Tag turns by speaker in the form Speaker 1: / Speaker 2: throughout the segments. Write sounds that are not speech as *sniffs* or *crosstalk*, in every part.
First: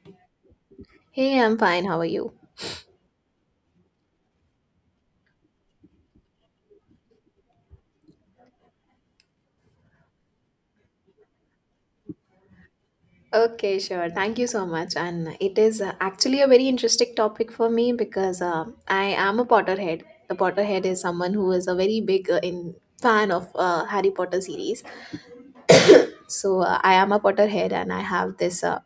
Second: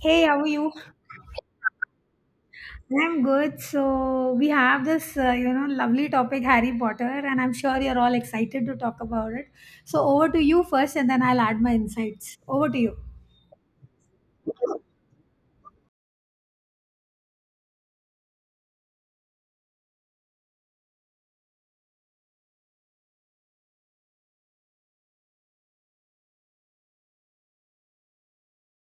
Speaker 1: Hey, how are you?
Speaker 2: Hey, I'm fine. How are you?
Speaker 1: I'm good. So we have this, lovely topic, Harry Potter, and I'm sure you're all excited to talk about it. So over to you first, and then I'll add my insights. Over to you.
Speaker 2: Okay, sure. Thank you so much. And it is actually a very interesting topic for me, because I am a Potterhead. The Potterhead is someone who is a very big in fan of Harry Potter series. So I am a Potterhead, and I have this.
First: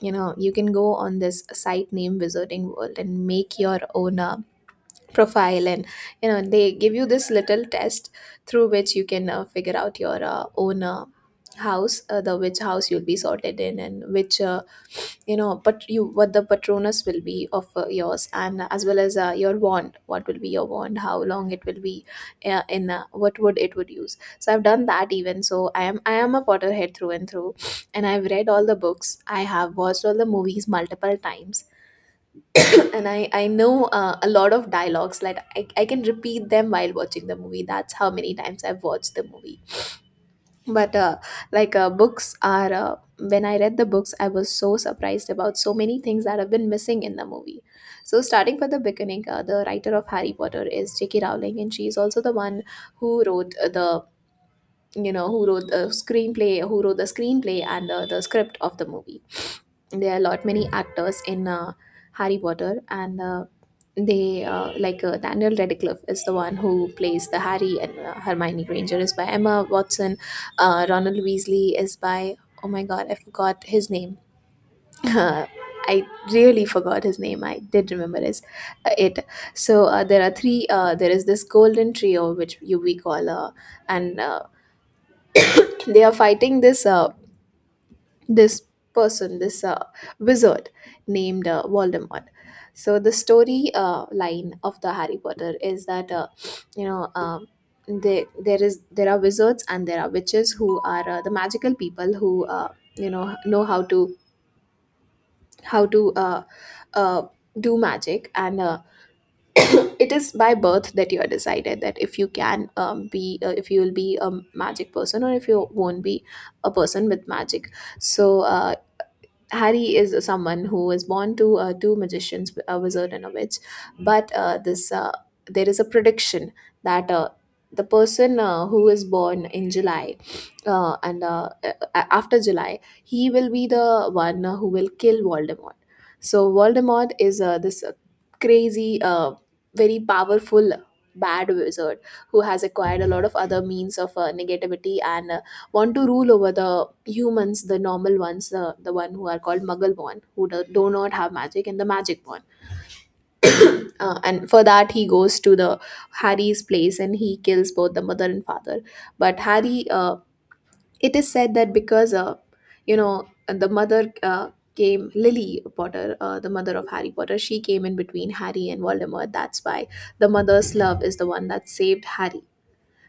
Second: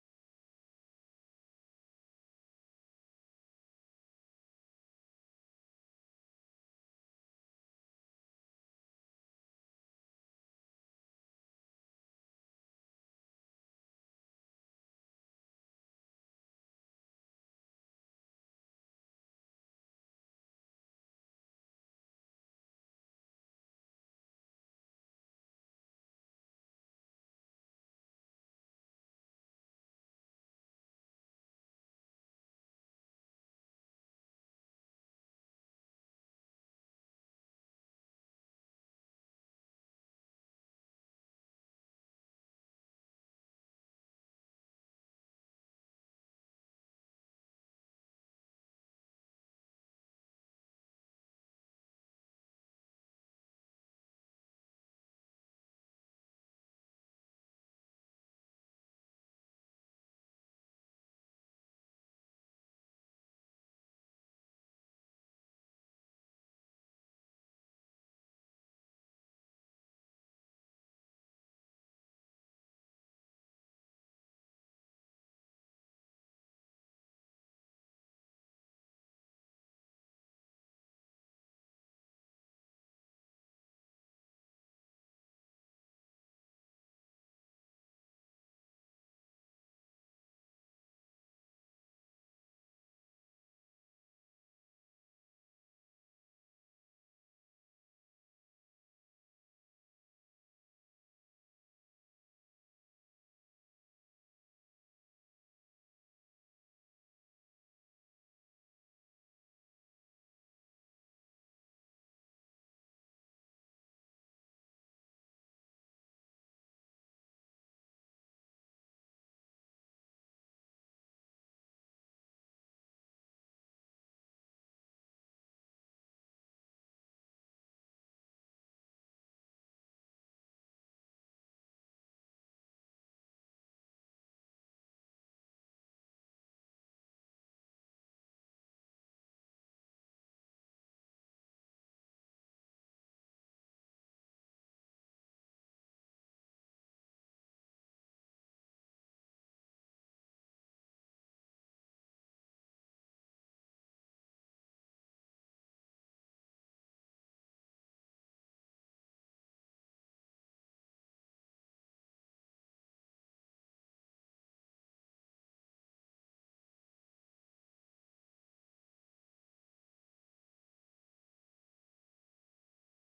Speaker 2: You know, you can go on this site named Wizarding World and make your own profile, and you know they give you this little test through which you can figure out your own house, the which house you'll be sorted in, and which you know but you what the patronus will be of yours, and as well as your wand, what will be your wand, how long it will be in what wood it would use. So I've done that. Even so, I am a Potterhead through and through, and I've read all the books, I have watched all the movies multiple times, and I know a lot of dialogues, like I can repeat them while watching the movie. That's how many times I've watched the movie. But books are, when I read the books, I was so surprised about so many things that have been missing in the movie. So, starting from the beginning, the writer of Harry Potter is J.K. Rowling, and she is also the one who wrote the you know who wrote the screenplay, who wrote the screenplay and the script of the movie. There are a lot many actors in Harry Potter, and they like Daniel Radcliffe is the one who plays the Harry, and Hermione Granger is by Emma Watson. Ronald Weasley is by, oh my god, I forgot his name. *laughs* I really forgot his name. I did remember his, it. So there are three. There is this golden trio, which you we call, and they are fighting this this person, this wizard named Voldemort. So the story line of the Harry Potter is that, you know um, there are wizards and there are witches who are the magical people who you know how to how to uh, uh, do magic, and *coughs* it is by birth that you are decided that if you can be, if you will be a magic person or if you won't be a person with magic. So Harry is someone who is born to two magicians, a wizard and a witch. But this there is a prediction that, the person who is born in July, after July, he will be the one who will kill Voldemort. So Voldemort is this crazy, very powerful, bad wizard who has acquired a lot of other means of negativity, and want to rule over the humans, the normal ones, the one who are called Muggle born, who do not have magic, and the magic born. And for that, he goes to the Harry's place and he kills both the mother and father. But Harry, it is said that, because you know, the mother came, Lily Potter, the mother of Harry Potter, she came in between Harry and Voldemort. That's why the mother's love is the one that saved Harry,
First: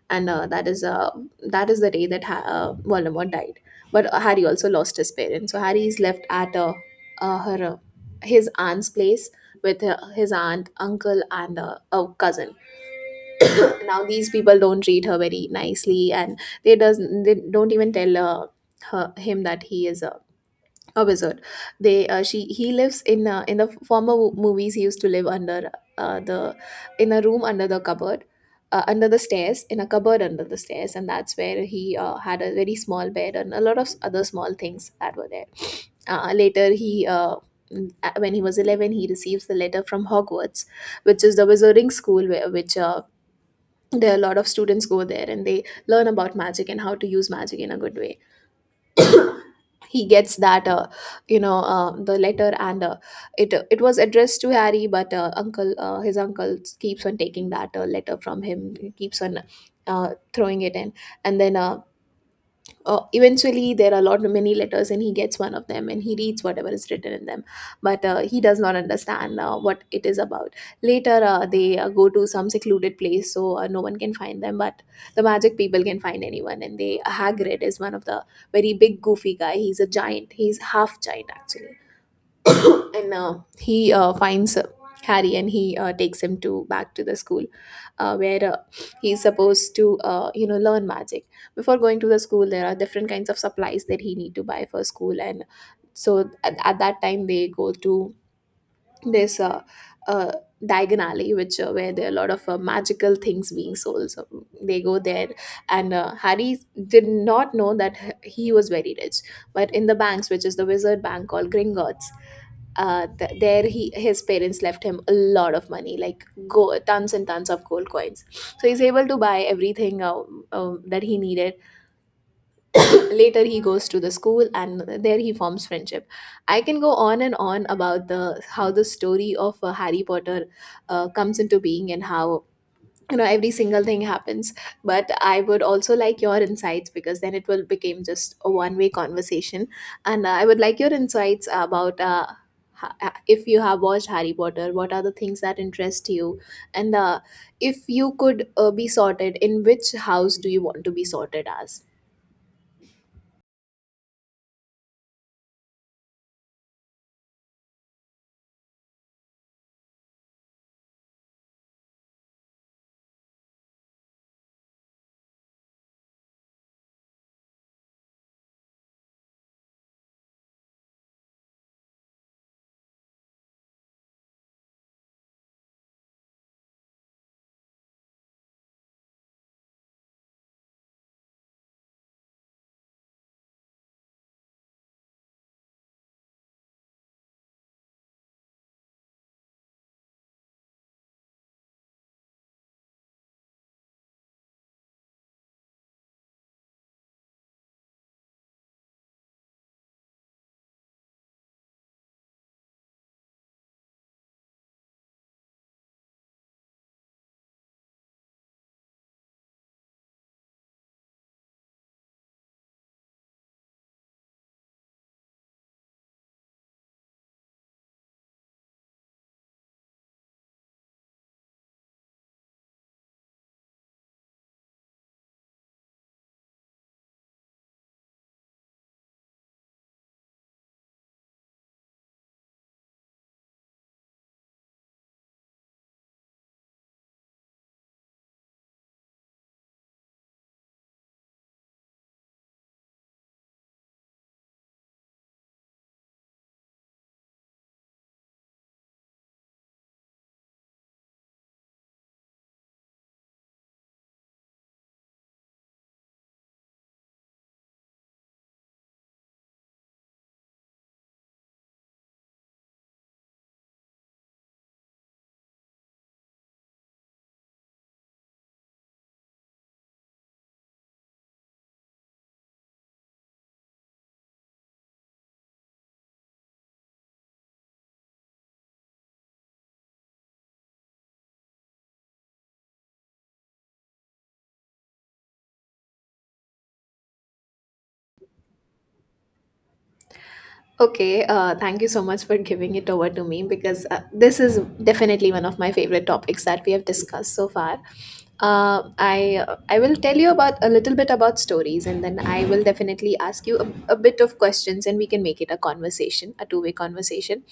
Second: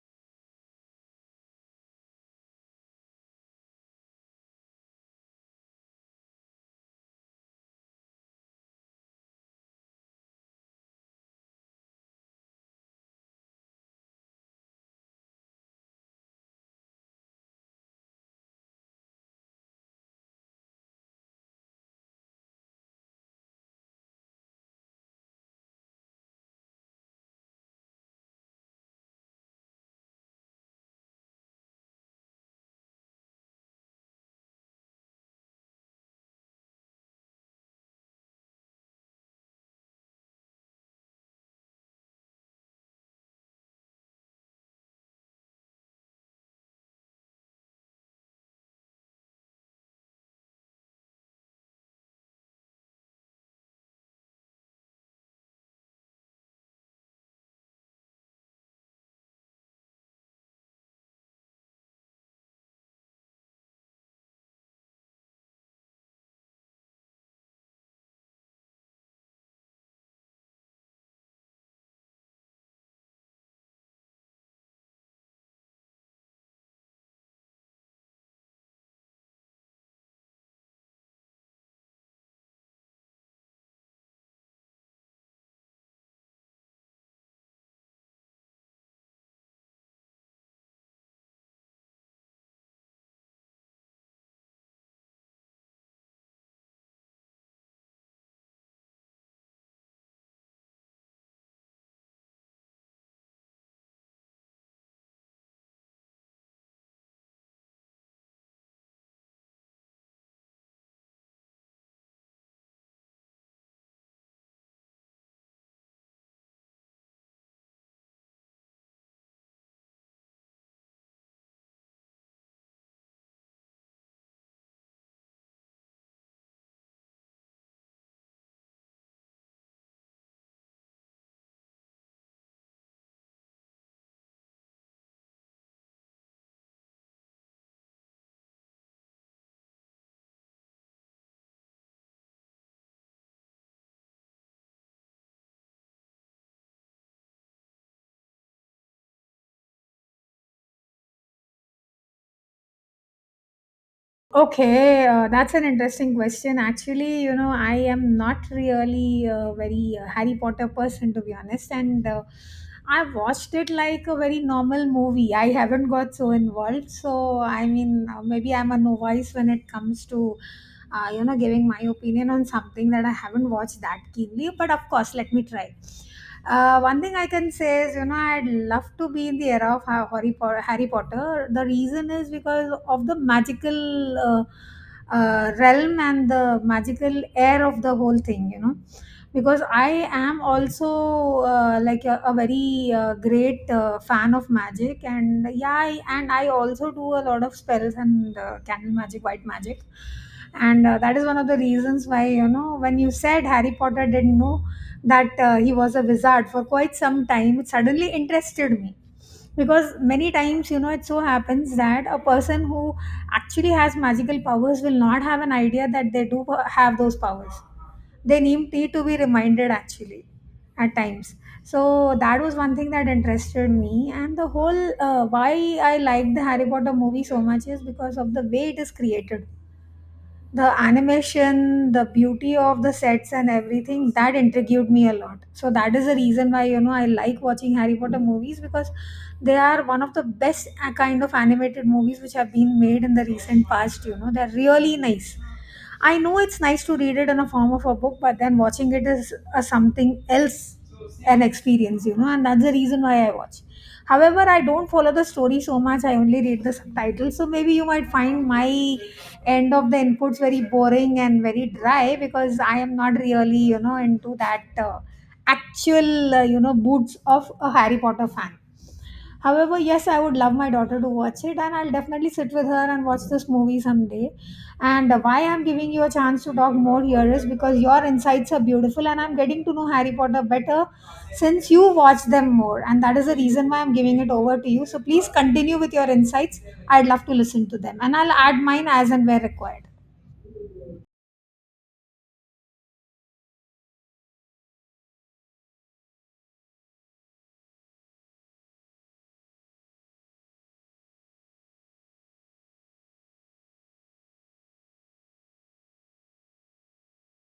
Speaker 2: and that is the day that Voldemort died. But Harry also lost his parents, so Harry is left at her his aunt's place, with his aunt, uncle, and a cousin. Now these people don't treat her very nicely, and they don't even tell her him that he is a wizard. They she He lives in the movies, he used to live under the in a room under the cupboard, under the stairs, in a cupboard under the stairs, and that's where he had a very small bed and a lot of other small things that were there. Later he When he was 11, he receives the letter from Hogwarts, which is the wizarding school where which there are a lot of students go there and they learn about magic and how to use magic in a good way. *coughs* He gets that the letter, and it was addressed to Harry, but uncle his uncle keeps on taking that letter from him, keeps on throwing it in, and then eventually there are a lot many letters, and he gets one of them and he reads whatever is written in them, but he does not understand what it is about. Later, they go to some secluded place so no one can find them, but the magic people can find anyone, and they, Hagrid is one of the very big goofy guy, he's a giant, he's half giant actually. *coughs* And he finds Harry, and he takes him to back to the school, where he's supposed to you know learn magic. Before going to the school, there are different kinds of supplies that he need to buy for school, and so, at that time they go to this uh, Diagon Alley, which where there are a lot of magical things being sold. So they go there, and Harry did not know that he was very rich, but in the banks, which is the wizard bank called Gringotts, there he, his parents left him a lot of money, like go tons and tons of gold coins, so he's able to buy everything that he needed. Later, he goes to the school and there he forms friendship. I can go on and on about the how the story of Harry Potter comes into being, and how you know every single thing happens, but I would also like your insights, because then it will become just a one way conversation. And I would like your insights about, if you have watched Harry Potter, what are the things that interest you, and if you could be sorted, in which house do you want to be sorted as?
Speaker 1: Okay, that's an interesting question. Actually, you know, I am not really a very Harry Potter person, to be honest, and I watched it like a very normal movie. I haven't got so involved. So I mean, maybe I'm a novice when it comes to you know, giving my opinion on something that I haven't watched that keenly, but of course let me try. One thing I can say is, you know, I'd love to be in the era of Harry Potter, Harry Potter. The reason is because of the magical uh, realm and the magical air of the whole thing, you know, because I am also like a very great fan of magic. And I also do a lot of spells and candle magic, white magic. And that is one of the reasons why, you know, when you said Harry Potter didn't know that he was a wizard for quite some time, it suddenly interested me, because many times, you know, it so happens that a person who actually has magical powers will not have an idea that they do have those powers. They need to be reminded actually at times. So that was one thing that interested me, and the whole why I liked the Harry Potter movie so much is because of the way it is created. The animation, the beauty of the sets and everything that intrigued me a lot. So that is the reason why, you know, I like watching Harry Potter movies, because they are one of the best kind of animated movies which have been made in the recent past. You know, they're really nice. I know it's nice to read it in a form of a book, but then watching it is a something else, an experience, you know, and that's the reason why I watch. However, I don't follow the story so much. I only read the subtitles. So maybe you might find my end of the inputs very boring and very dry because I am not really, you know, into that actual, you know, boots of a Harry Potter fan. However, yes, I would love my daughter to watch it, and I'll definitely sit with her and watch this movie someday. And why I'm giving you a chance to talk more here is because your insights are beautiful, and I'm getting to know Harry Potter better since you watch them more. And that is the reason why I'm giving it over to you. So please continue with your insights. I'd love to listen to them, and I'll add mine as and where required.
Speaker 2: Okay, thank you so much for giving it over to me, because this is definitely one of my favorite topics that we have discussed so far. I will tell you about a little bit about stories, and then I will definitely ask you a bit of questions, and we can make it a conversation, a two-way conversation.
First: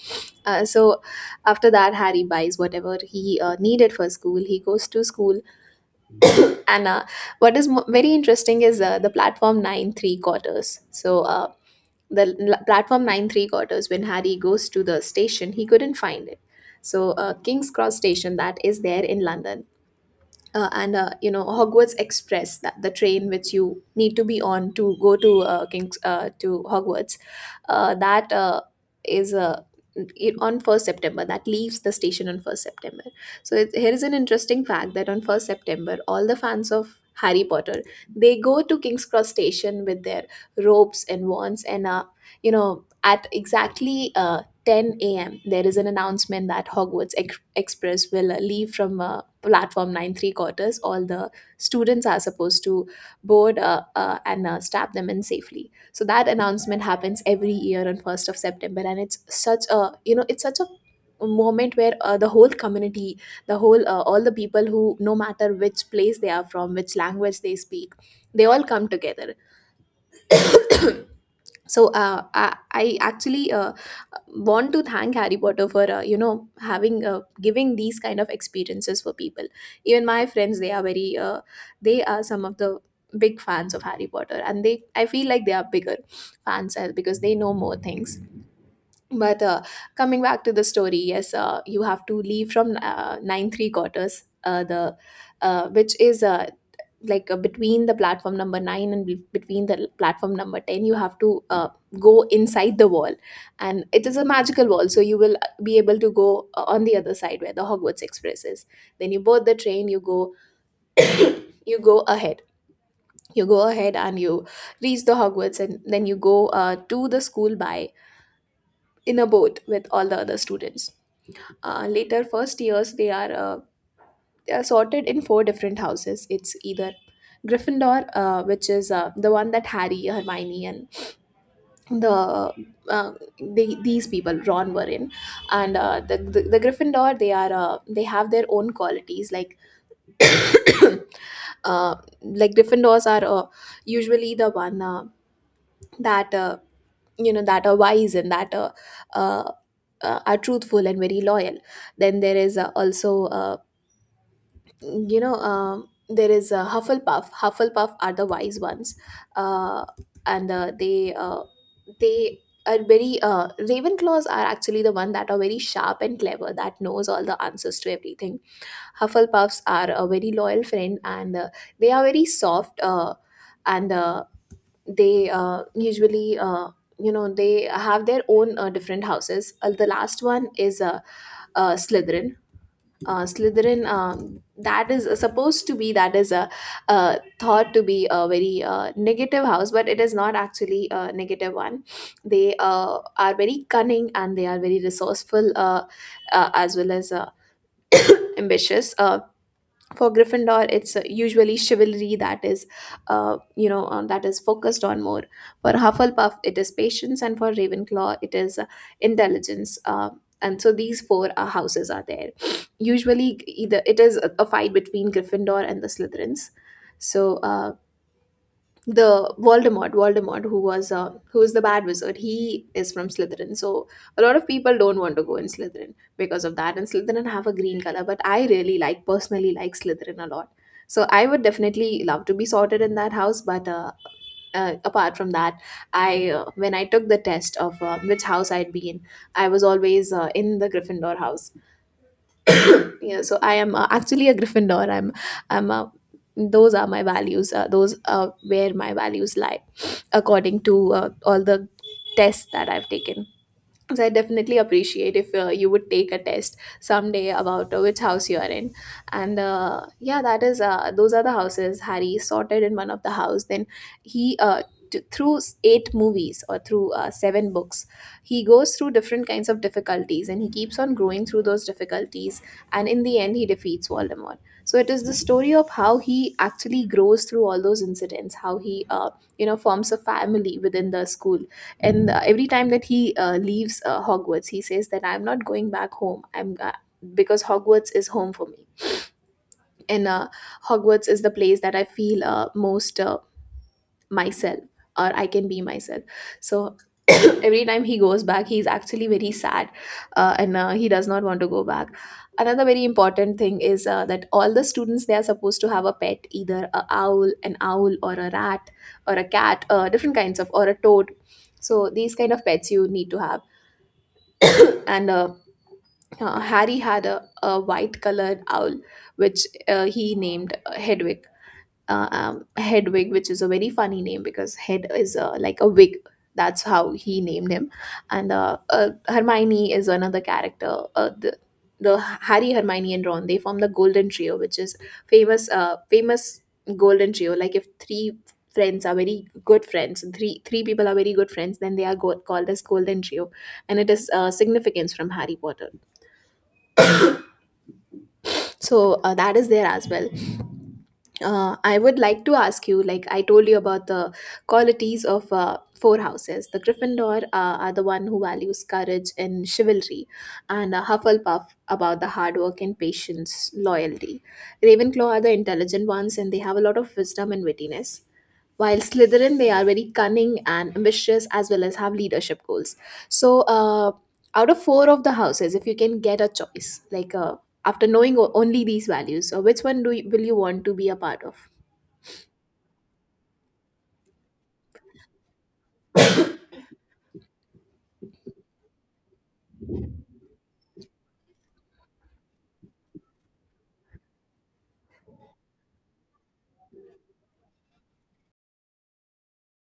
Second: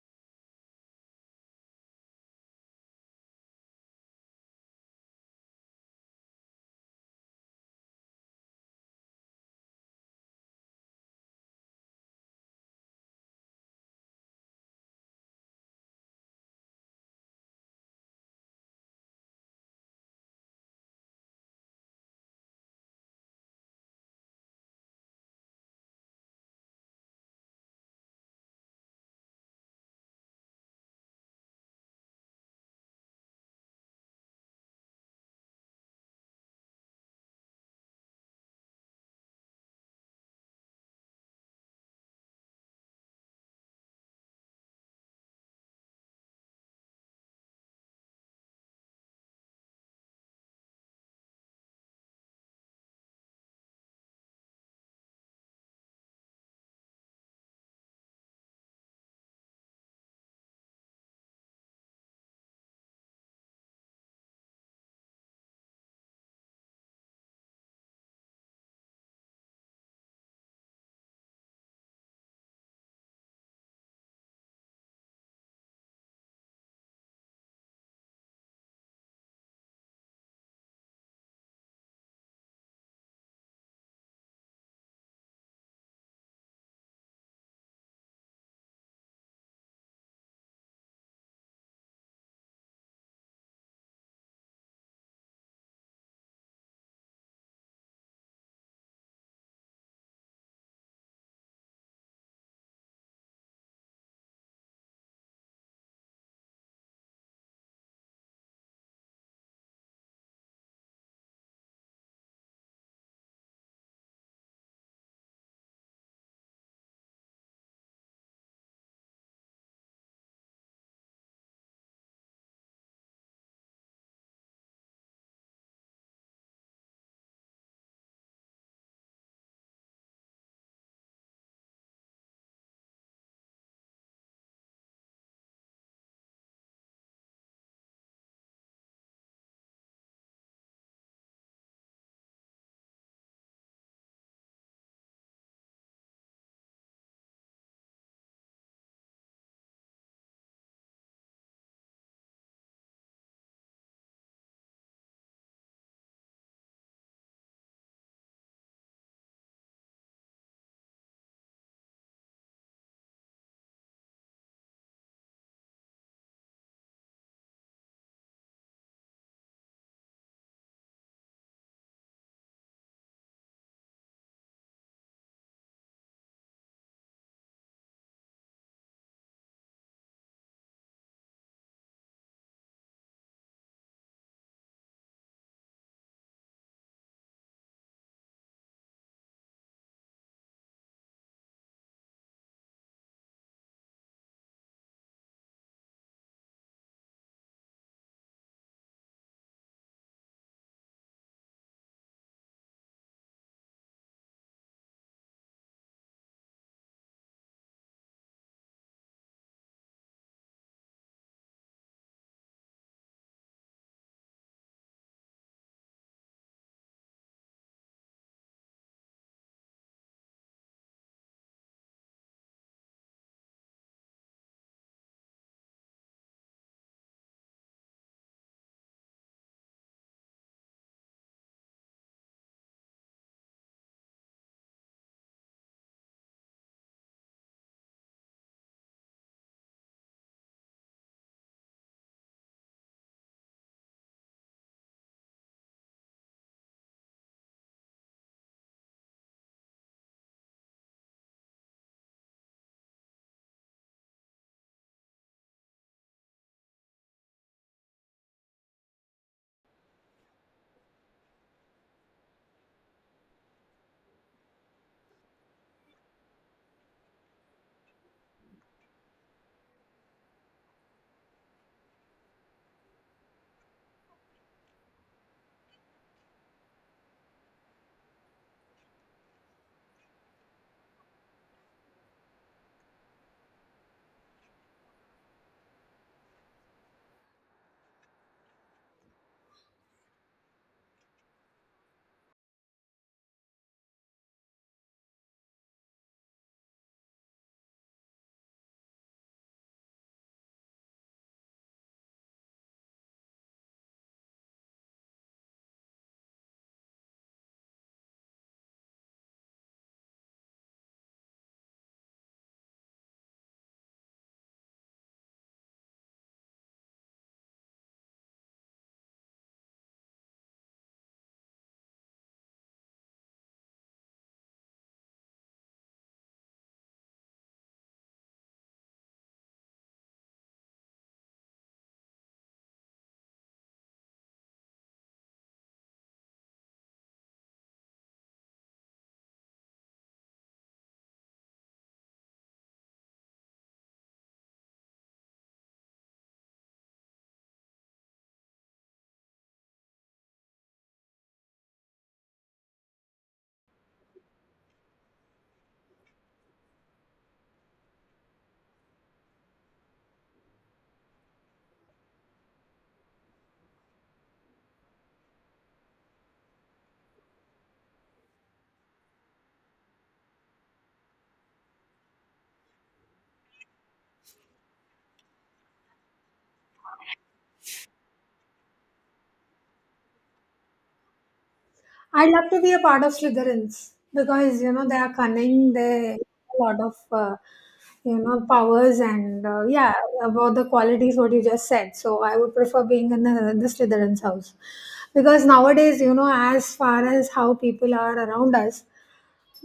Speaker 2: So after that, Harry buys whatever he needed for school. He goes to school, and what is very interesting is the platform 9 3 quarters. Platform 9 3 quarters, when Harry goes to the station, he couldn't find it. So King's Cross station, that is there in London, and you know, Hogwarts Express, that the train which you need to be on to go to King's to Hogwarts, that is it, on first September. That leaves the station on first September. So it, here is an interesting fact that on first September all the fans of Harry Potter, they go to King's Cross station with their ropes and wands, and you know at exactly 10 a.m. there is an announcement that Hogwarts Express will leave from platform 9 3 quarters. All the students are supposed to board and strap them in safely, so that announcement happens every year on 1st of September. And it's such a it's such a moment where the whole community, the whole all the people, who no matter which place they are from, which language they speak, they all come together. *coughs* So I actually want to thank Harry Potter for having giving these kind of experiences for people. Even my friends, they are very they are some of the big fans of Harry Potter, and they, I feel like they are bigger fans, as because they know more things. But Coming back to the story, yes, you have to leave from 9 3 quarters, the which is between the platform number 9 and platform number 10. You have to go inside the wall, and it is a magical wall, so you will be able to go on the other side, where the Hogwarts Express is. Then you board the train, you go, you go ahead you go ahead, and you reach the Hogwarts, and then you go to the school by in a boat with all the other students. Later, first years, they are they are sorted in four different houses. It's either Gryffindor, which is the one that Harry, Hermione, and the, uh, these people, Ron, were in. And uh, the, the the Gryffindor, they are they have their own qualities, like *coughs* *clears throat* uh, like Gryffindors are usually the one that you know that are wise, and that uh, are truthful and very loyal. Then there is there is a Hufflepuff. Hufflepuff are the wise ones, uh, and they they are very Ravenclaws are actually the one that are very sharp and clever, that knows all the answers to everything. Hufflepuffs are a very loyal friend, and they are very soft, and they usually. They have their own different houses. The last one is Slytherin. Slytherin that is supposed to be, that is a, thought to be a very negative house, but it is not actually a negative one. They are very cunning, and they are very resourceful, as well as ambitious. For Gryffindor, it's usually chivalry that is that is focused on more. For Hufflepuff, it is patience, and for Ravenclaw, it is intelligence. And so these four houses are there. Usually, either it is a fight between Gryffindor and the Slytherins. So Voldemort, who was who is the bad wizard, he is from Slytherin. So a lot of people don't want to go in Slytherin because of that. And Slytherin have a green color, but I really like, personally like Slytherin a lot. So I would definitely love to be sorted in that house. But Apart from that, I when I took the test of which house I'd be in, I was always in the Gryffindor house. Yeah, so I am actually a Gryffindor. I'm i'm a those are my values, those are where my values lie, *sniffs* according to all the tests that I've taken. So I definitely appreciate if you would take a test someday about which house you are in. And yeah, that is Those are the houses. Harry sorted in one of the house, then he through eight movies, or through seven books, he goes through different kinds of difficulties, and he keeps on growing through those difficulties, and in the end, he defeats Voldemort. So it is the story of how he actually grows through all those incidents, how he forms a family within the school. And every time that he leaves Hogwarts, he says that I'm not going back home, I'm because Hogwarts is home for me. And Hogwarts is the place that I feel most myself, or I can be myself. So *coughs* *clears throat* every time he goes back, he's actually very sad. And He does not want to go back. Another very important thing is that all the students, they are supposed to have a pet, either a owl an owl, or a rat, or a cat, different kinds of, or a toad. So these kind of pets you need to have. And uh, uh, harry had a white colored owl, which he named Hedwig, which is a very funny name, because head is like a wig. That's how he named him. And Hermione is another character. The Harry, Hermione, and Ron, they form the Golden Trio, which is famous. Famous Golden Trio. Like if three friends are very good friends, three people are very good friends, then they are called as Golden Trio, and it is significance from Harry Potter. So that is there as well. I would like to ask you, like I told you about the qualities of four houses. The Gryffindor are the one who values courage and chivalry, and Hufflepuff about the hard work and patience, loyalty. Ravenclaw are the intelligent ones, and they have a lot of wisdom and wittiness. While Slytherin, they are very cunning and ambitious, as well as have leadership goals. So, out of four of the houses, if you can get a choice, after knowing only these values, which one do you, will you want to be a part of?
Speaker 1: I'd love to be a part of Slytherins because, you know, they are cunning. They have a lot of you know, powers and yeah, about the qualities what you just said. So I would prefer being in the Slytherins house because nowadays, you know, as far as how people are around us,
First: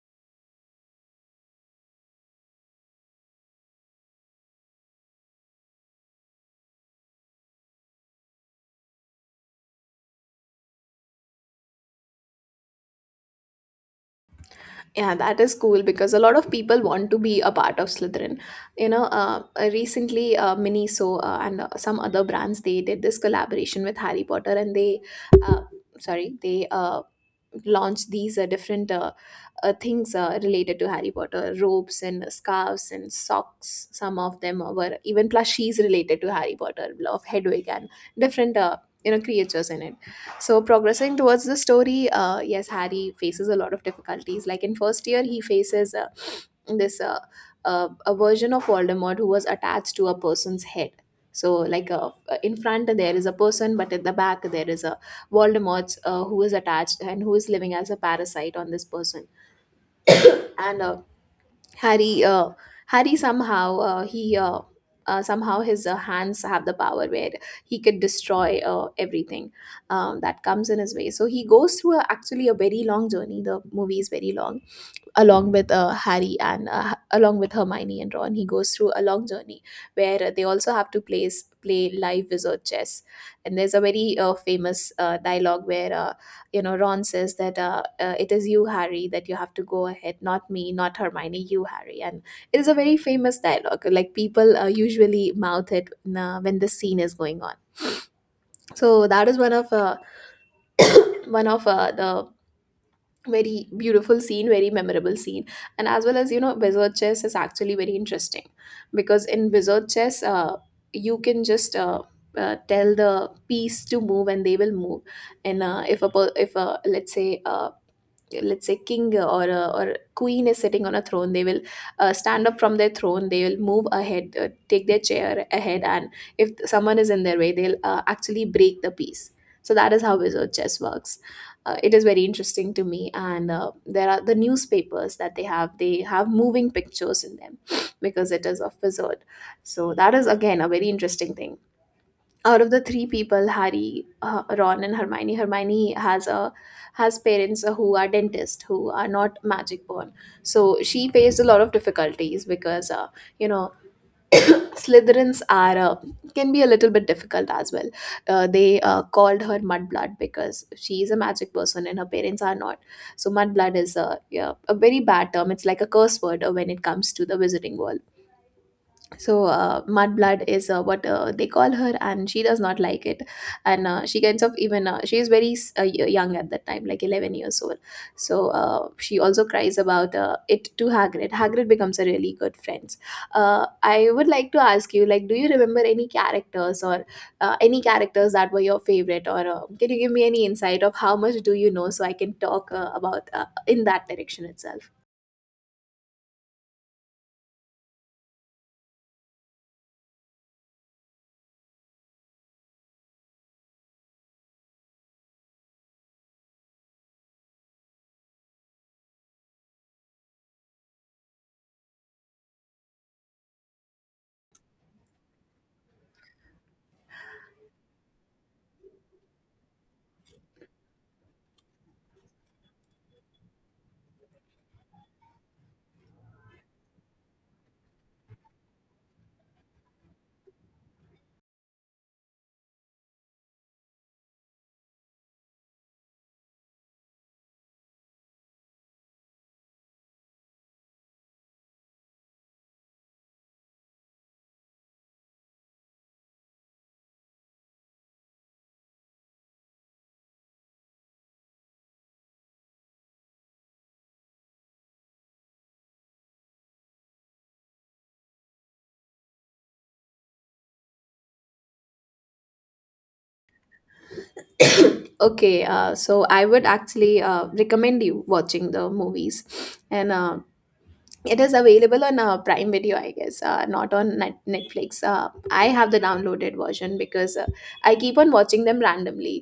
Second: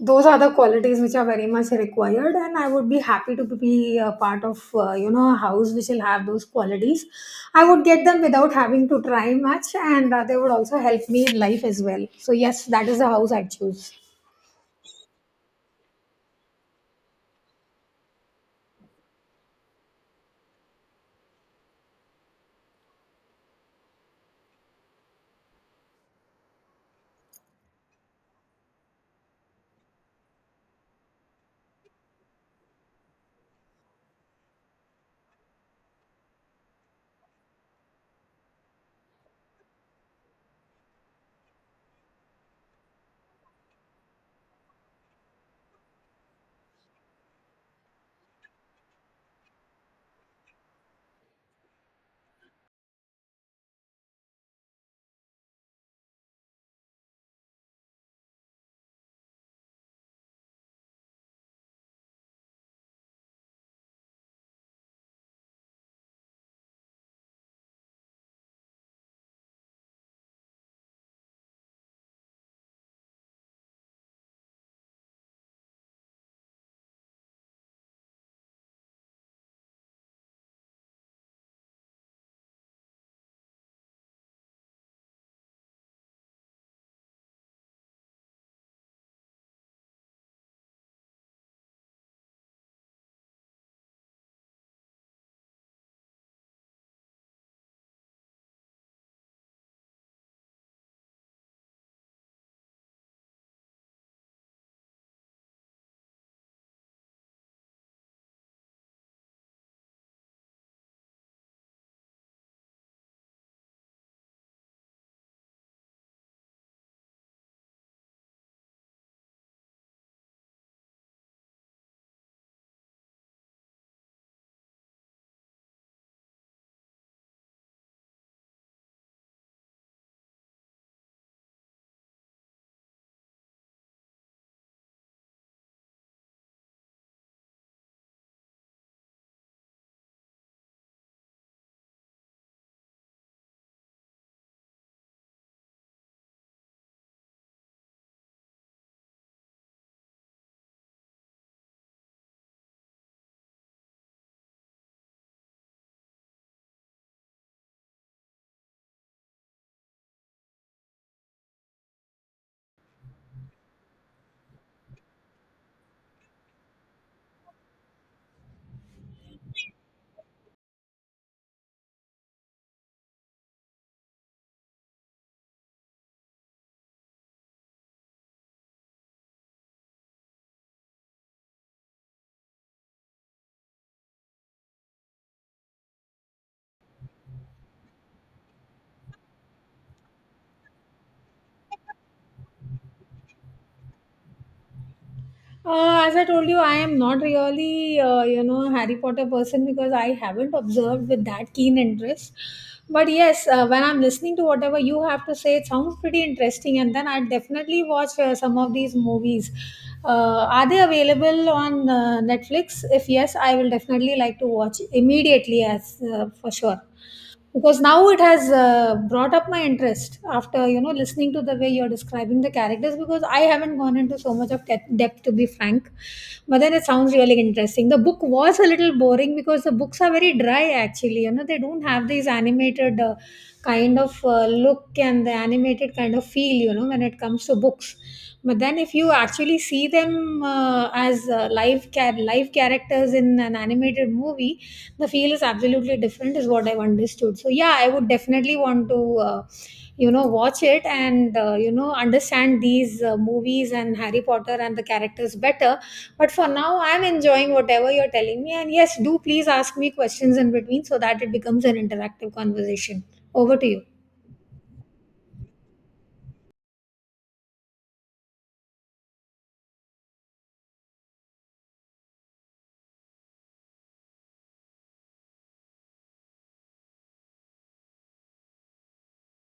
Speaker 1: those are the qualities which are very much required, and I would be happy to be a part of you know, a house which will have those qualities. I would get them without having to try much, and they would also help me in life as well. So yes, that is the house I choose.
Speaker 2: Yeah, that is cool because a lot of people want to be a part of Slytherin. You know, recently Miniso and some other brands, they did this collaboration with Harry Potter, and they, uh, sorry, they launch these different things related to Harry Potter, ropes and scarves and socks. Some of them were even plushies related to Harry Potter, of Hedwig, and different. Creatures in it. So progressing towards the story, yes, Harry faces a lot of difficulties. Like in first year, he faces this a version of Voldemort, who was attached to a person's head. So, like, in front there is a person, but at the back there is a Voldemort, who is attached and who is living as a parasite on this person. And uh, Harry, uh, Harry somehow he somehow his hands have the power where he could destroy everything that comes in his way. So he goes through actually a very long journey. The movie is very long, along with Harry, and along with Hermione and Ron. He goes through a long journey, where they also have to play live wizard chess. And there's a very famous dialogue where Ron says that it is you, Harry, that you have to go ahead, not me, not Hermione, you, Harry. And it is a very famous dialogue. Like people usually mouth it when the scene is going on. So that is one of the very beautiful scene, very memorable scene. And as well, as you know, wizard chess is actually very interesting, because in wizard chess, you can just tell the piece to move and they will move. And if a, let's say, king, or a, or queen, is sitting on a throne, they will stand up from their throne, they will move ahead, take their chair ahead, and if someone is in their way, they'll actually break the piece. So that is how wizard chess works. It is very interesting to me. And there are the newspapers that they have, they have moving pictures in them, *sniffs* because it is of wizard. So that is again a very interesting thing. Out of the three people, Harry, Ron and Hermione, Hermione has a, has parents who are dentists, who are not magic born. So she faced a lot of difficulties, because you know *coughs* Slytherins are can be a little bit difficult as well. They called her Mudblood, because she is a magic person and her parents are not. So Mudblood is a, yeah, a very bad term. It's like a curse word when it comes to the wizarding world. So Mudblood is what they call her, and she does not like it. And she kinds of even she is very young at that time, like 11 years old. So she also cries about it to Hagrid. Hagrid becomes a really good friend. I would like to ask you, like, do you remember any characters, or any characters that were your favorite, or can you give me any insight of how much do you know, so I can talk about in that direction itself?
Speaker 1: As I told you, I am not really, you know, Harry Potter person because I haven't observed with that keen interest. But yes, when I'm listening to whatever you have to say, it sounds pretty interesting, and then I'd definitely watch some of these movies. Are they available on Netflix? If yes, I will definitely like to watch immediately, as for sure, because now it has brought up my interest after, you know, listening to the way you're describing the characters, because I haven't gone into so much of depth, to be frank. But then it sounds really interesting. The book was a little boring because the books are very dry actually, you know. They don't have these animated kind of look and the animated kind of feel, you know, when it comes to books. But then if you actually see them as live characters in an animated movie, the feel is absolutely different, is what I've understood. So yeah, I would definitely want to uh, you know, watch it and you know, understand these movies and Harry Potter and the characters better. But for now, I'm enjoying whatever you're telling me, and yes, do please ask me questions in between so that it becomes an interactive conversation. Over to you.
Speaker 2: *coughs* Okay, so I would actually recommend you watching the movies. And It is available on Prime Video, I guess, not on Netflix. I have the downloaded version, because I keep on watching them randomly.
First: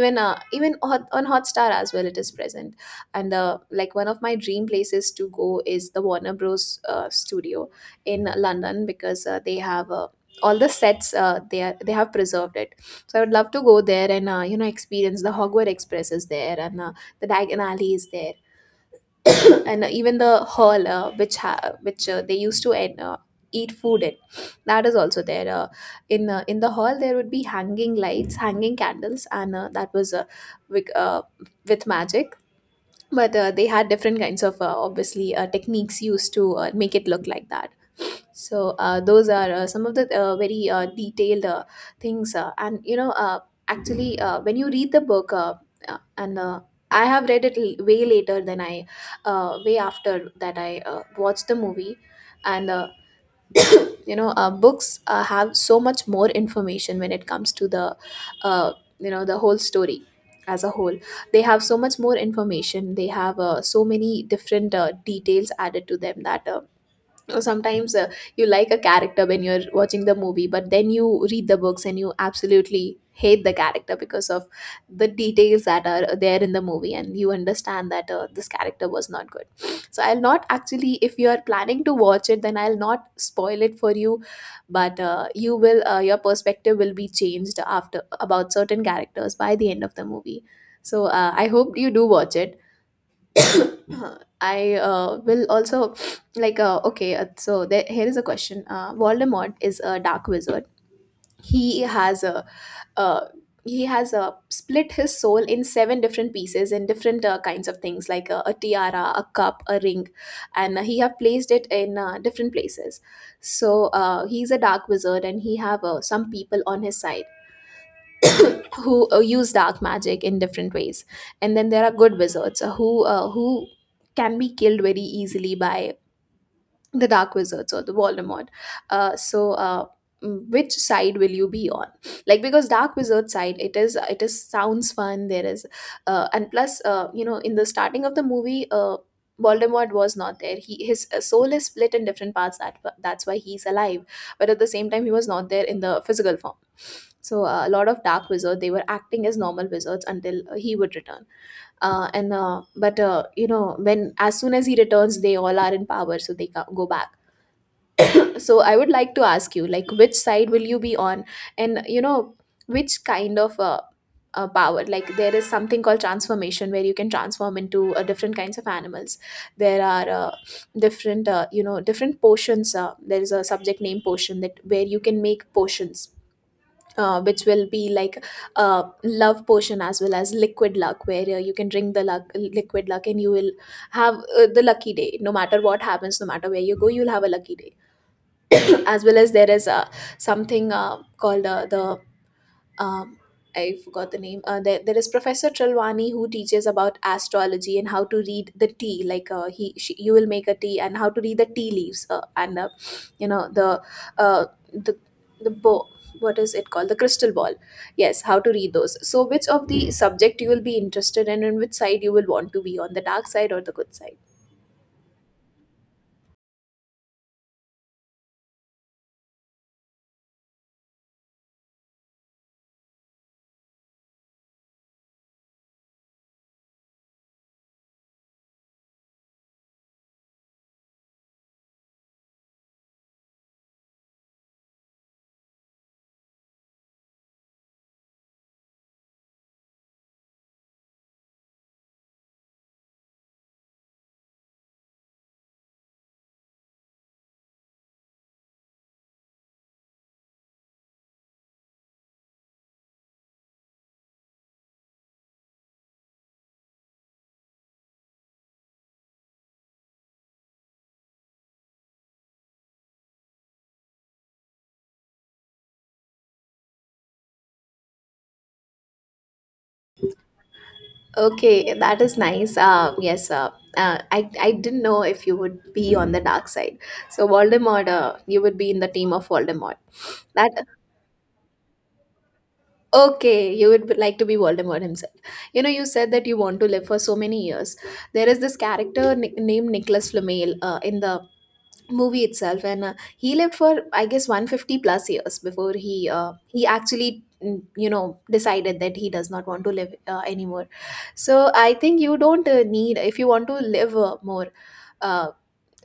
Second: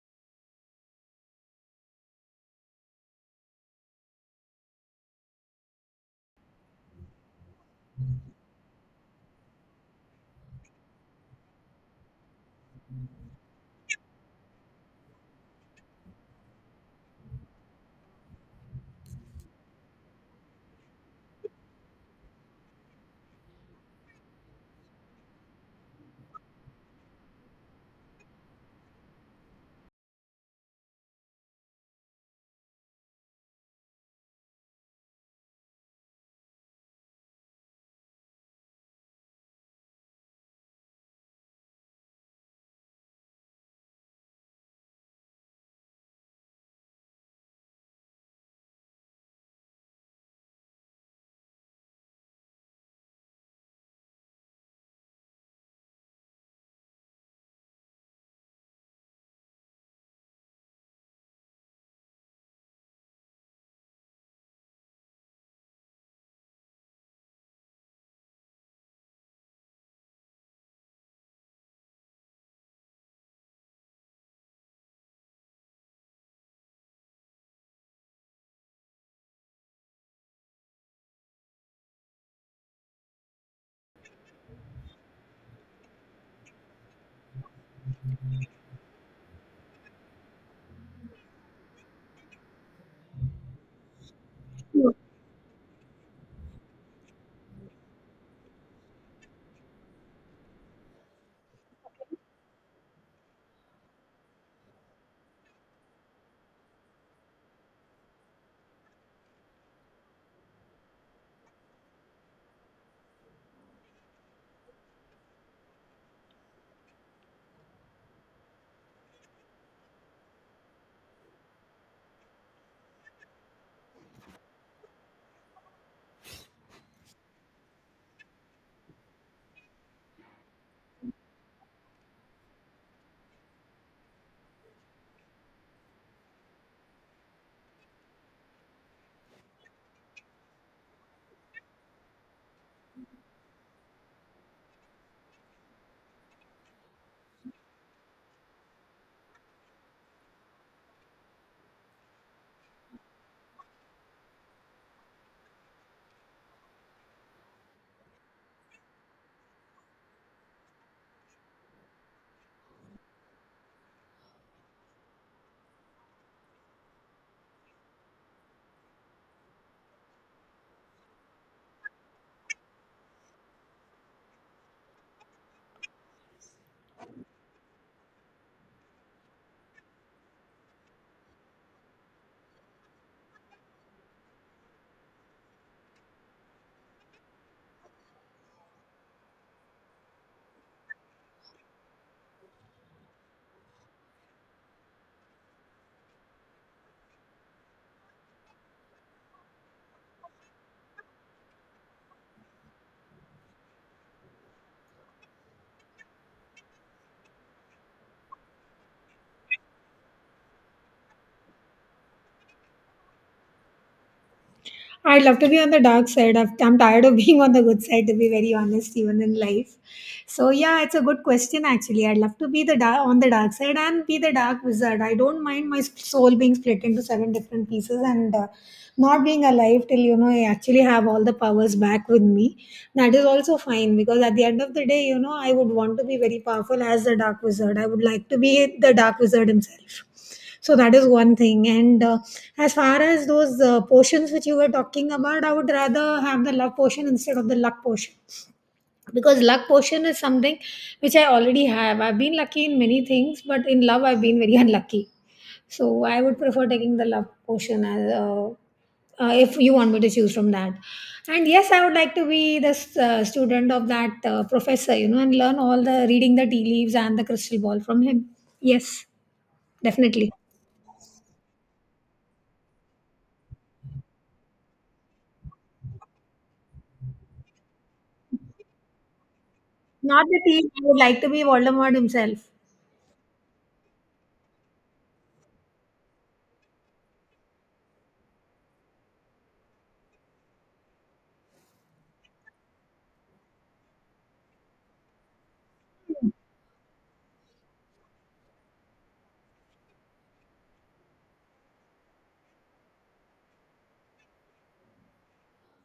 Speaker 2: On Hotstar as well, it is present. And like one of my dream places to go is the Warner Bros. Studio in London because they have all the sets. They have preserved it. So I would love to go there and you know experience the Hogwarts Express is there and the Diagon Alley is there and even the hall which they used to eat food in, that is also there in the hall. There would be hanging lights, hanging candles, and that was with, uh, with magic, but they had different kinds of obviously techniques used to make it look like that. So those are some of the very detailed things, and when you read the book, and I have read it way later than way after that I watched the movie, and books have so much more information when it comes to uh, the whole story as a whole. They have so much more information. They have so many different details added to them that. Sometimes you like a character when you're watching the movie, but then you read the books and you absolutely hate the character because of the details that are there in the movie, and you understand that this character was not good. So I'll not, actually, if you are planning to watch it, then I'll not spoil it for you, but your perspective will be changed after about certain characters by the end of the movie. So I hope you do watch it. *coughs* I will also like okay. Here is a question. Voldemort is a dark wizard. He has a uh, he has split his soul in seven different pieces in different kinds of things, like a tiara, a cup, a ring, and he have placed it in different places. So he's a dark wizard, and he have some people on his side *coughs* who use dark magic in different ways, and then there are good wizards who can be killed very easily by the dark wizards or the Voldemort. So which side will you be on? Like, because dark wizard side, it is sounds fun. There is and plus you know, in the starting of the movie, Voldemort was not there. He, his soul is split in different parts. That that's why he's alive. But at the same time, he was not there in the physical form. So a lot of dark wizards, they were acting as normal wizards until he would return. And but you know, when, as soon as he returns, they all are in power, so they go back. So I would like to ask you, like, which side will you be on? And you know, which kind of power, like there is something called transformation, where you can transform into different kinds of animals. There are different you know, different potions. There is a subject name potion, that where you can make potions which will be like love potion, as well as liquid luck, where you can drink the luck, liquid luck, and you will have the lucky day, no matter what happens, no matter where you go, you'll have a lucky day. *clears throat* as well as there is something called the um, I forgot the name. There is Professor Trelwani, who teaches about astrology and how to read the tea. Like she, you will make a tea and how to read the tea leaves and you know, the uh, the the bo- what is it called, the crystal ball. Yes, how to read those. So which of the subject you will be interested in, and which side you will want to be on, the dark side or the good side?
Speaker 1: I'd love to be on the dark side. I'm tired of *laughs* being on the good side, to be very honest, even in life. So yeah, it's a good question actually. I'd love to be the dark, on the dark side, and be the dark wizard. I don't mind my soul being split into seven different pieces and not being alive till, you know, I actually have all the powers back with me. That is also fine because at the end of the day, you know, I would want to be very powerful as the dark wizard. I would like to be the dark wizard himself. So that is one thing, and as far as those potions which you were talking about, I would rather have the love potion instead of the luck potion, because luck potion is something which I already have. I've been lucky in many things, but in love I've been very *laughs* unlucky. So I would prefer taking the love potion, as if you want me to choose from that. And yes, I would like to be the student of that professor, you know, and learn all the reading the tea leaves and the crystal ball from him. Yes, definitely.
Speaker 2: Okay, that is nice. Yes, I didn't know if you would be on the dark side. So Voldemort, you would be in the team of Voldemort.
Speaker 1: Not that he,
Speaker 2: That
Speaker 1: I would like to be Voldemort himself.
Speaker 2: okay, you would like to be Voldemort himself. You know, you said that you want to live for so many years. There is this character named Nicholas Flamel in the movie itself, and he lived for, I guess, 150 plus years before he he actually you know, decided that he does not want to live anymore. So I think you don't need, if you want to live more, uh,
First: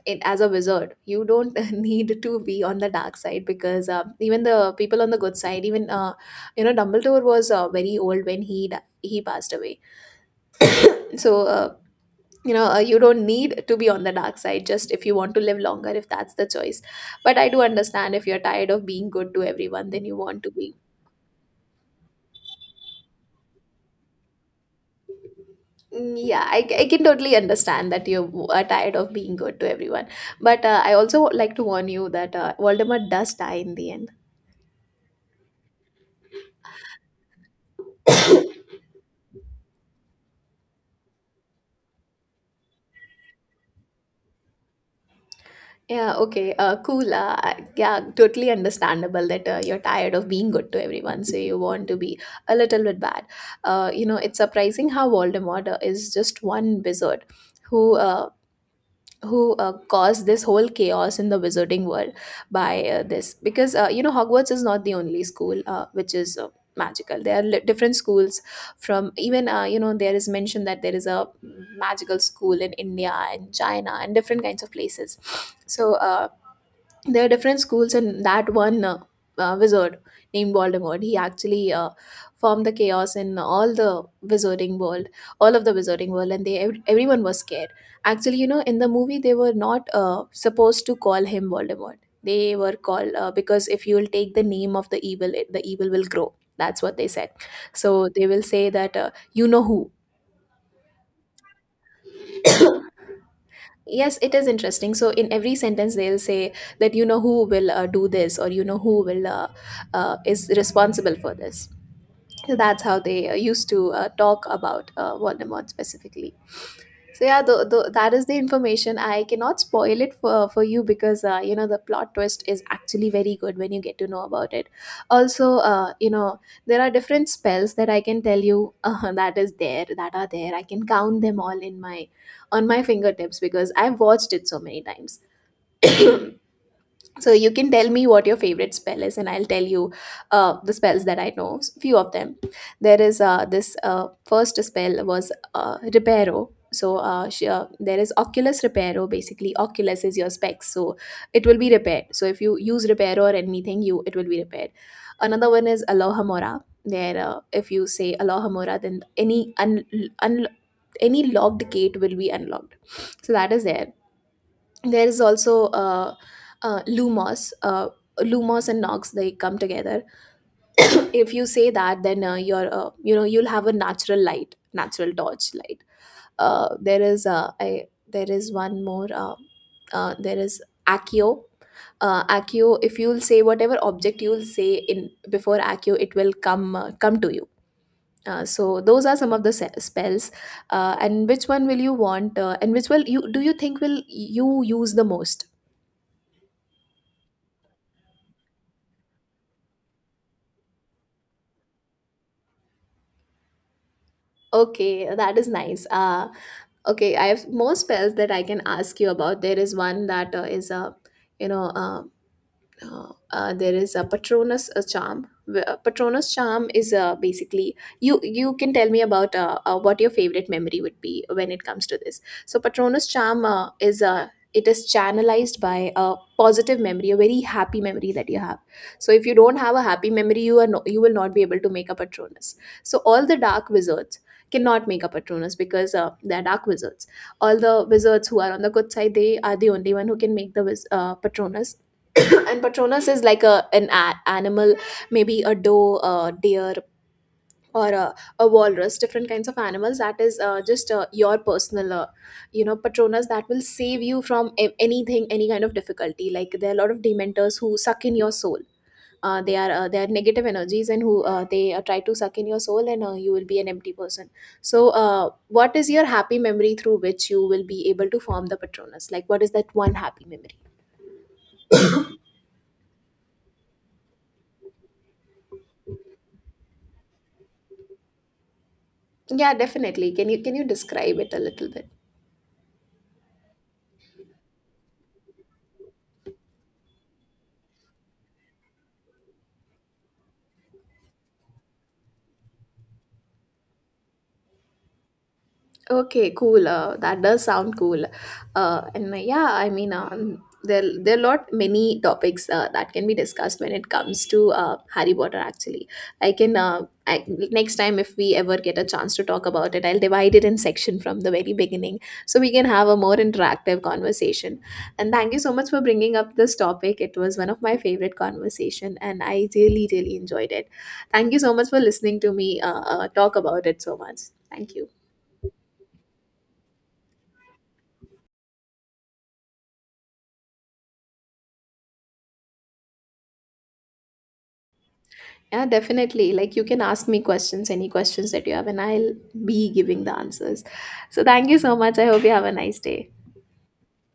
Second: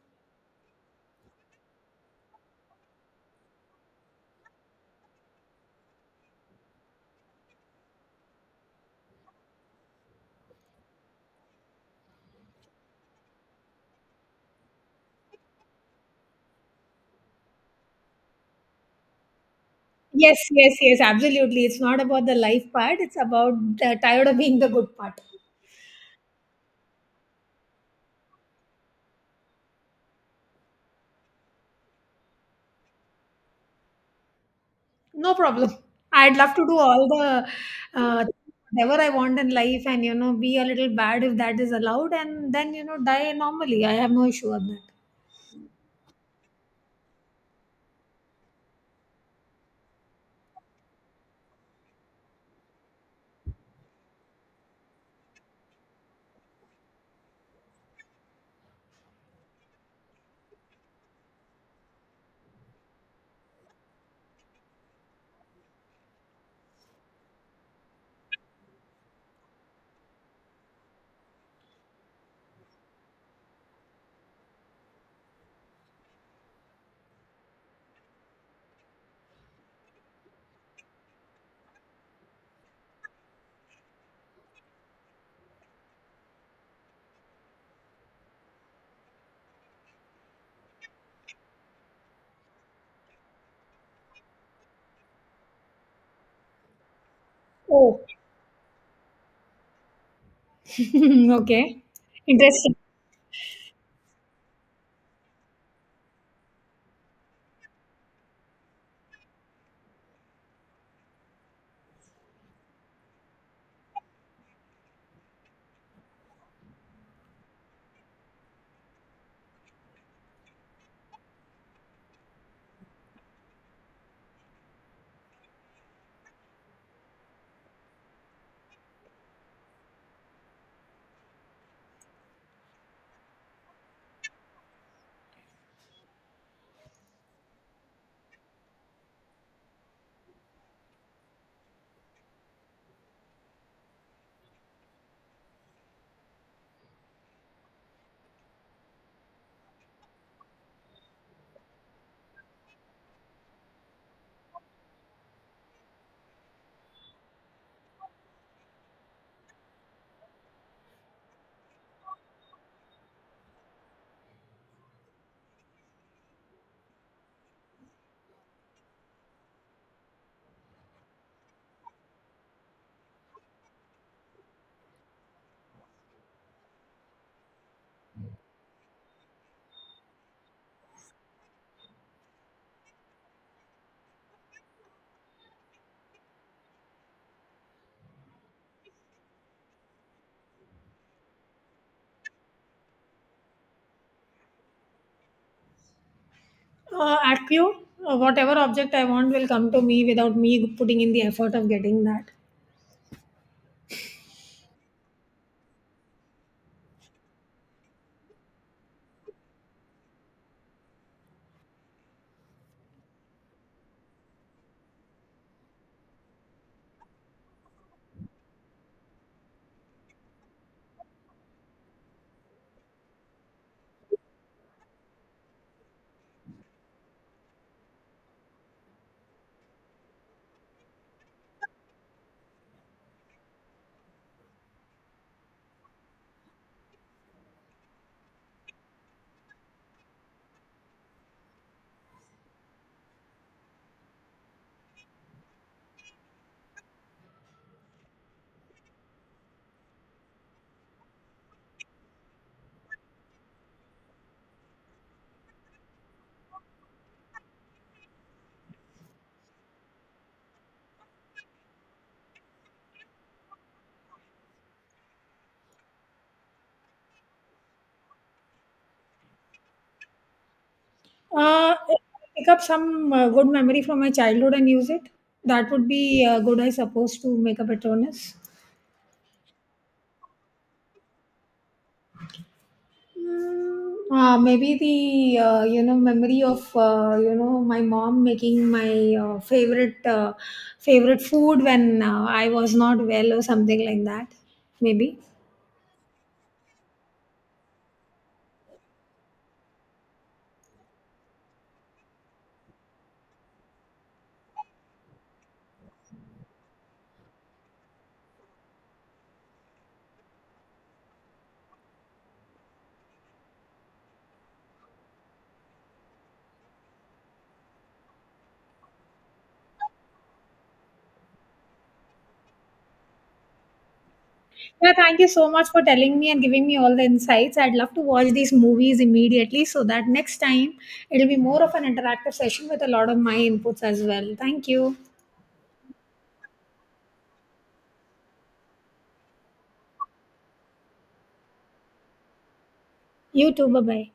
Speaker 2: as a wizard, you don't *laughs* need to be on the dark side, because even the people on the good side, even you know, Dumbledore was very old when he he passed away. So you don't need to be on the dark side, just if you want to live longer, if that's the choice. But I do understand, if you're tired of being good to everyone, then you
Speaker 1: Yes,
Speaker 2: want to be
Speaker 1: yes, yes, absolutely. It's not about the life part, it's about the tired of being the good part.
Speaker 2: Yeah, I can totally understand that you are tired of being good to everyone, but I also like to warn you that Voldemort does die in the end.
Speaker 1: No problem. I'd love to do all the uh, whatever I want in life, and, you know, be a little bad if that is allowed, and then, you know, die normally. I have no issue on that.
Speaker 2: Yeah, okay, cool. I- yeah, totally understandable that you're tired of being good to everyone, so you want to be a little bit bad. You know, it's surprising how Voldemort is just one wizard who caused this whole chaos in the wizarding world by this, because you know, Hogwarts is not the only school which is magical. There are different schools, from even you know, there is mention that there is a magical school in India and China and different kinds of places. So there are different schools, and that one wizard named Voldemort, he actually formed the chaos in all the wizarding world, all of the wizarding world, and they everyone was scared. Actually, you know, in the movie they were not supposed to call him Voldemort. They were called because if you will take the name of the evil, it, the evil will grow. That's what they said.
Speaker 1: Oh,
Speaker 2: So they will say that, you know who.
Speaker 1: *laughs* okay. Interesting.
Speaker 2: Yes, it is interesting. So in every sentence they'll say that, you know who will do this, or you know who will is responsible for this. So that's how they used to talk about Voldemort specifically. So yeah, that is the information. I cannot spoil it for you, because you know, the plot twist is actually very good when you get to know about it. Also, you know, there are different spells that I can tell you *laughs* that are there. I can count them all in my on my fingertips, because I've watched it so many times. So you can tell me what your favorite spell is, and I'll tell you the spells that I know. Few of them. There is this first spell was Reparo. So there is Oculus Reparo. Basically, Oculus is your specs, so it will be repaired. So if you use Reparo or anything, you it will be repaired. Another one is Aloha Mora. Where if you say Aloha, then un- any locked gate will be unlocked. So that is there. There is also lumos, lumos and nox, they come together. *coughs* if you say that, then you know, you'll have a natural light, natural torch light. There is one more there is accio. Accio, if you'll say whatever object you'll say in before accio, it will come come to you. So those are some of the spells. And which one will you want, and which will you do you think will you use the most?
Speaker 1: At whatever object I want will come to me without me putting in the effort of getting that.
Speaker 2: Okay, that is nice. Okay, I have more spells that I can ask you about. There is one that is a, you know, there is a patronus charm. Patronus charm is basically you, you can tell me about what your favorite memory would be when it comes to this. So patronus charm is it is channelized by a positive memory, a very happy memory that you have. So if you don't have a happy memory, you are no, you will not be able to make a patronus. So all the dark wizards cannot make a patronus, because they're dark wizards. All the wizards who are on the good side, they are the only one who can make the patronus. *coughs* *clears throat* and patronus is like a an animal, maybe a doe, a deer, or a walrus, different kinds of animals. That is just your personal you know, patronus, that will save you from anything, any kind of difficulty. Like, there are a lot of dementors who suck in your soul. They are negative energies, and who they try to suck in your soul, and you will be an empty person. So what is your happy memory, through which you will be able to form the patronus? Like, what is that one happy memory?
Speaker 1: If I pick up some good memory from my childhood and use it, that would be good, I suppose, to make a patronus.
Speaker 2: Yeah, definitely. Can you describe it a little bit?
Speaker 1: Mm, maybe the you know, memory of you know, my mom making my favorite food when I was not well or something like that. Maybe.
Speaker 2: Okay, cool. That does sound cool. And yeah, I mean, there, there are lot many topics that can be discussed when it comes to Harry Potter. Actually, I can next time if we ever get a chance to talk about it, I'll divide it in section from the very beginning, so we can have a more interactive conversation. And thank you so much for bringing up this topic. It was one of my favorite conversation, and I really really enjoyed it. Thank you so much for listening to me talk about it so much. Thank you.
Speaker 1: Yeah, thank you so much for telling me and giving me all the insights. I'd love to watch these movies immediately so that next time it'll be more of an interactive session with a lot of my inputs as well. Thank you.
Speaker 2: Yeah, definitely. Like, you can ask me questions, any questions that you have, and I'll be giving the answers. So thank you so much. I hope you have a nice day.
Speaker 1: You too. Bye bye.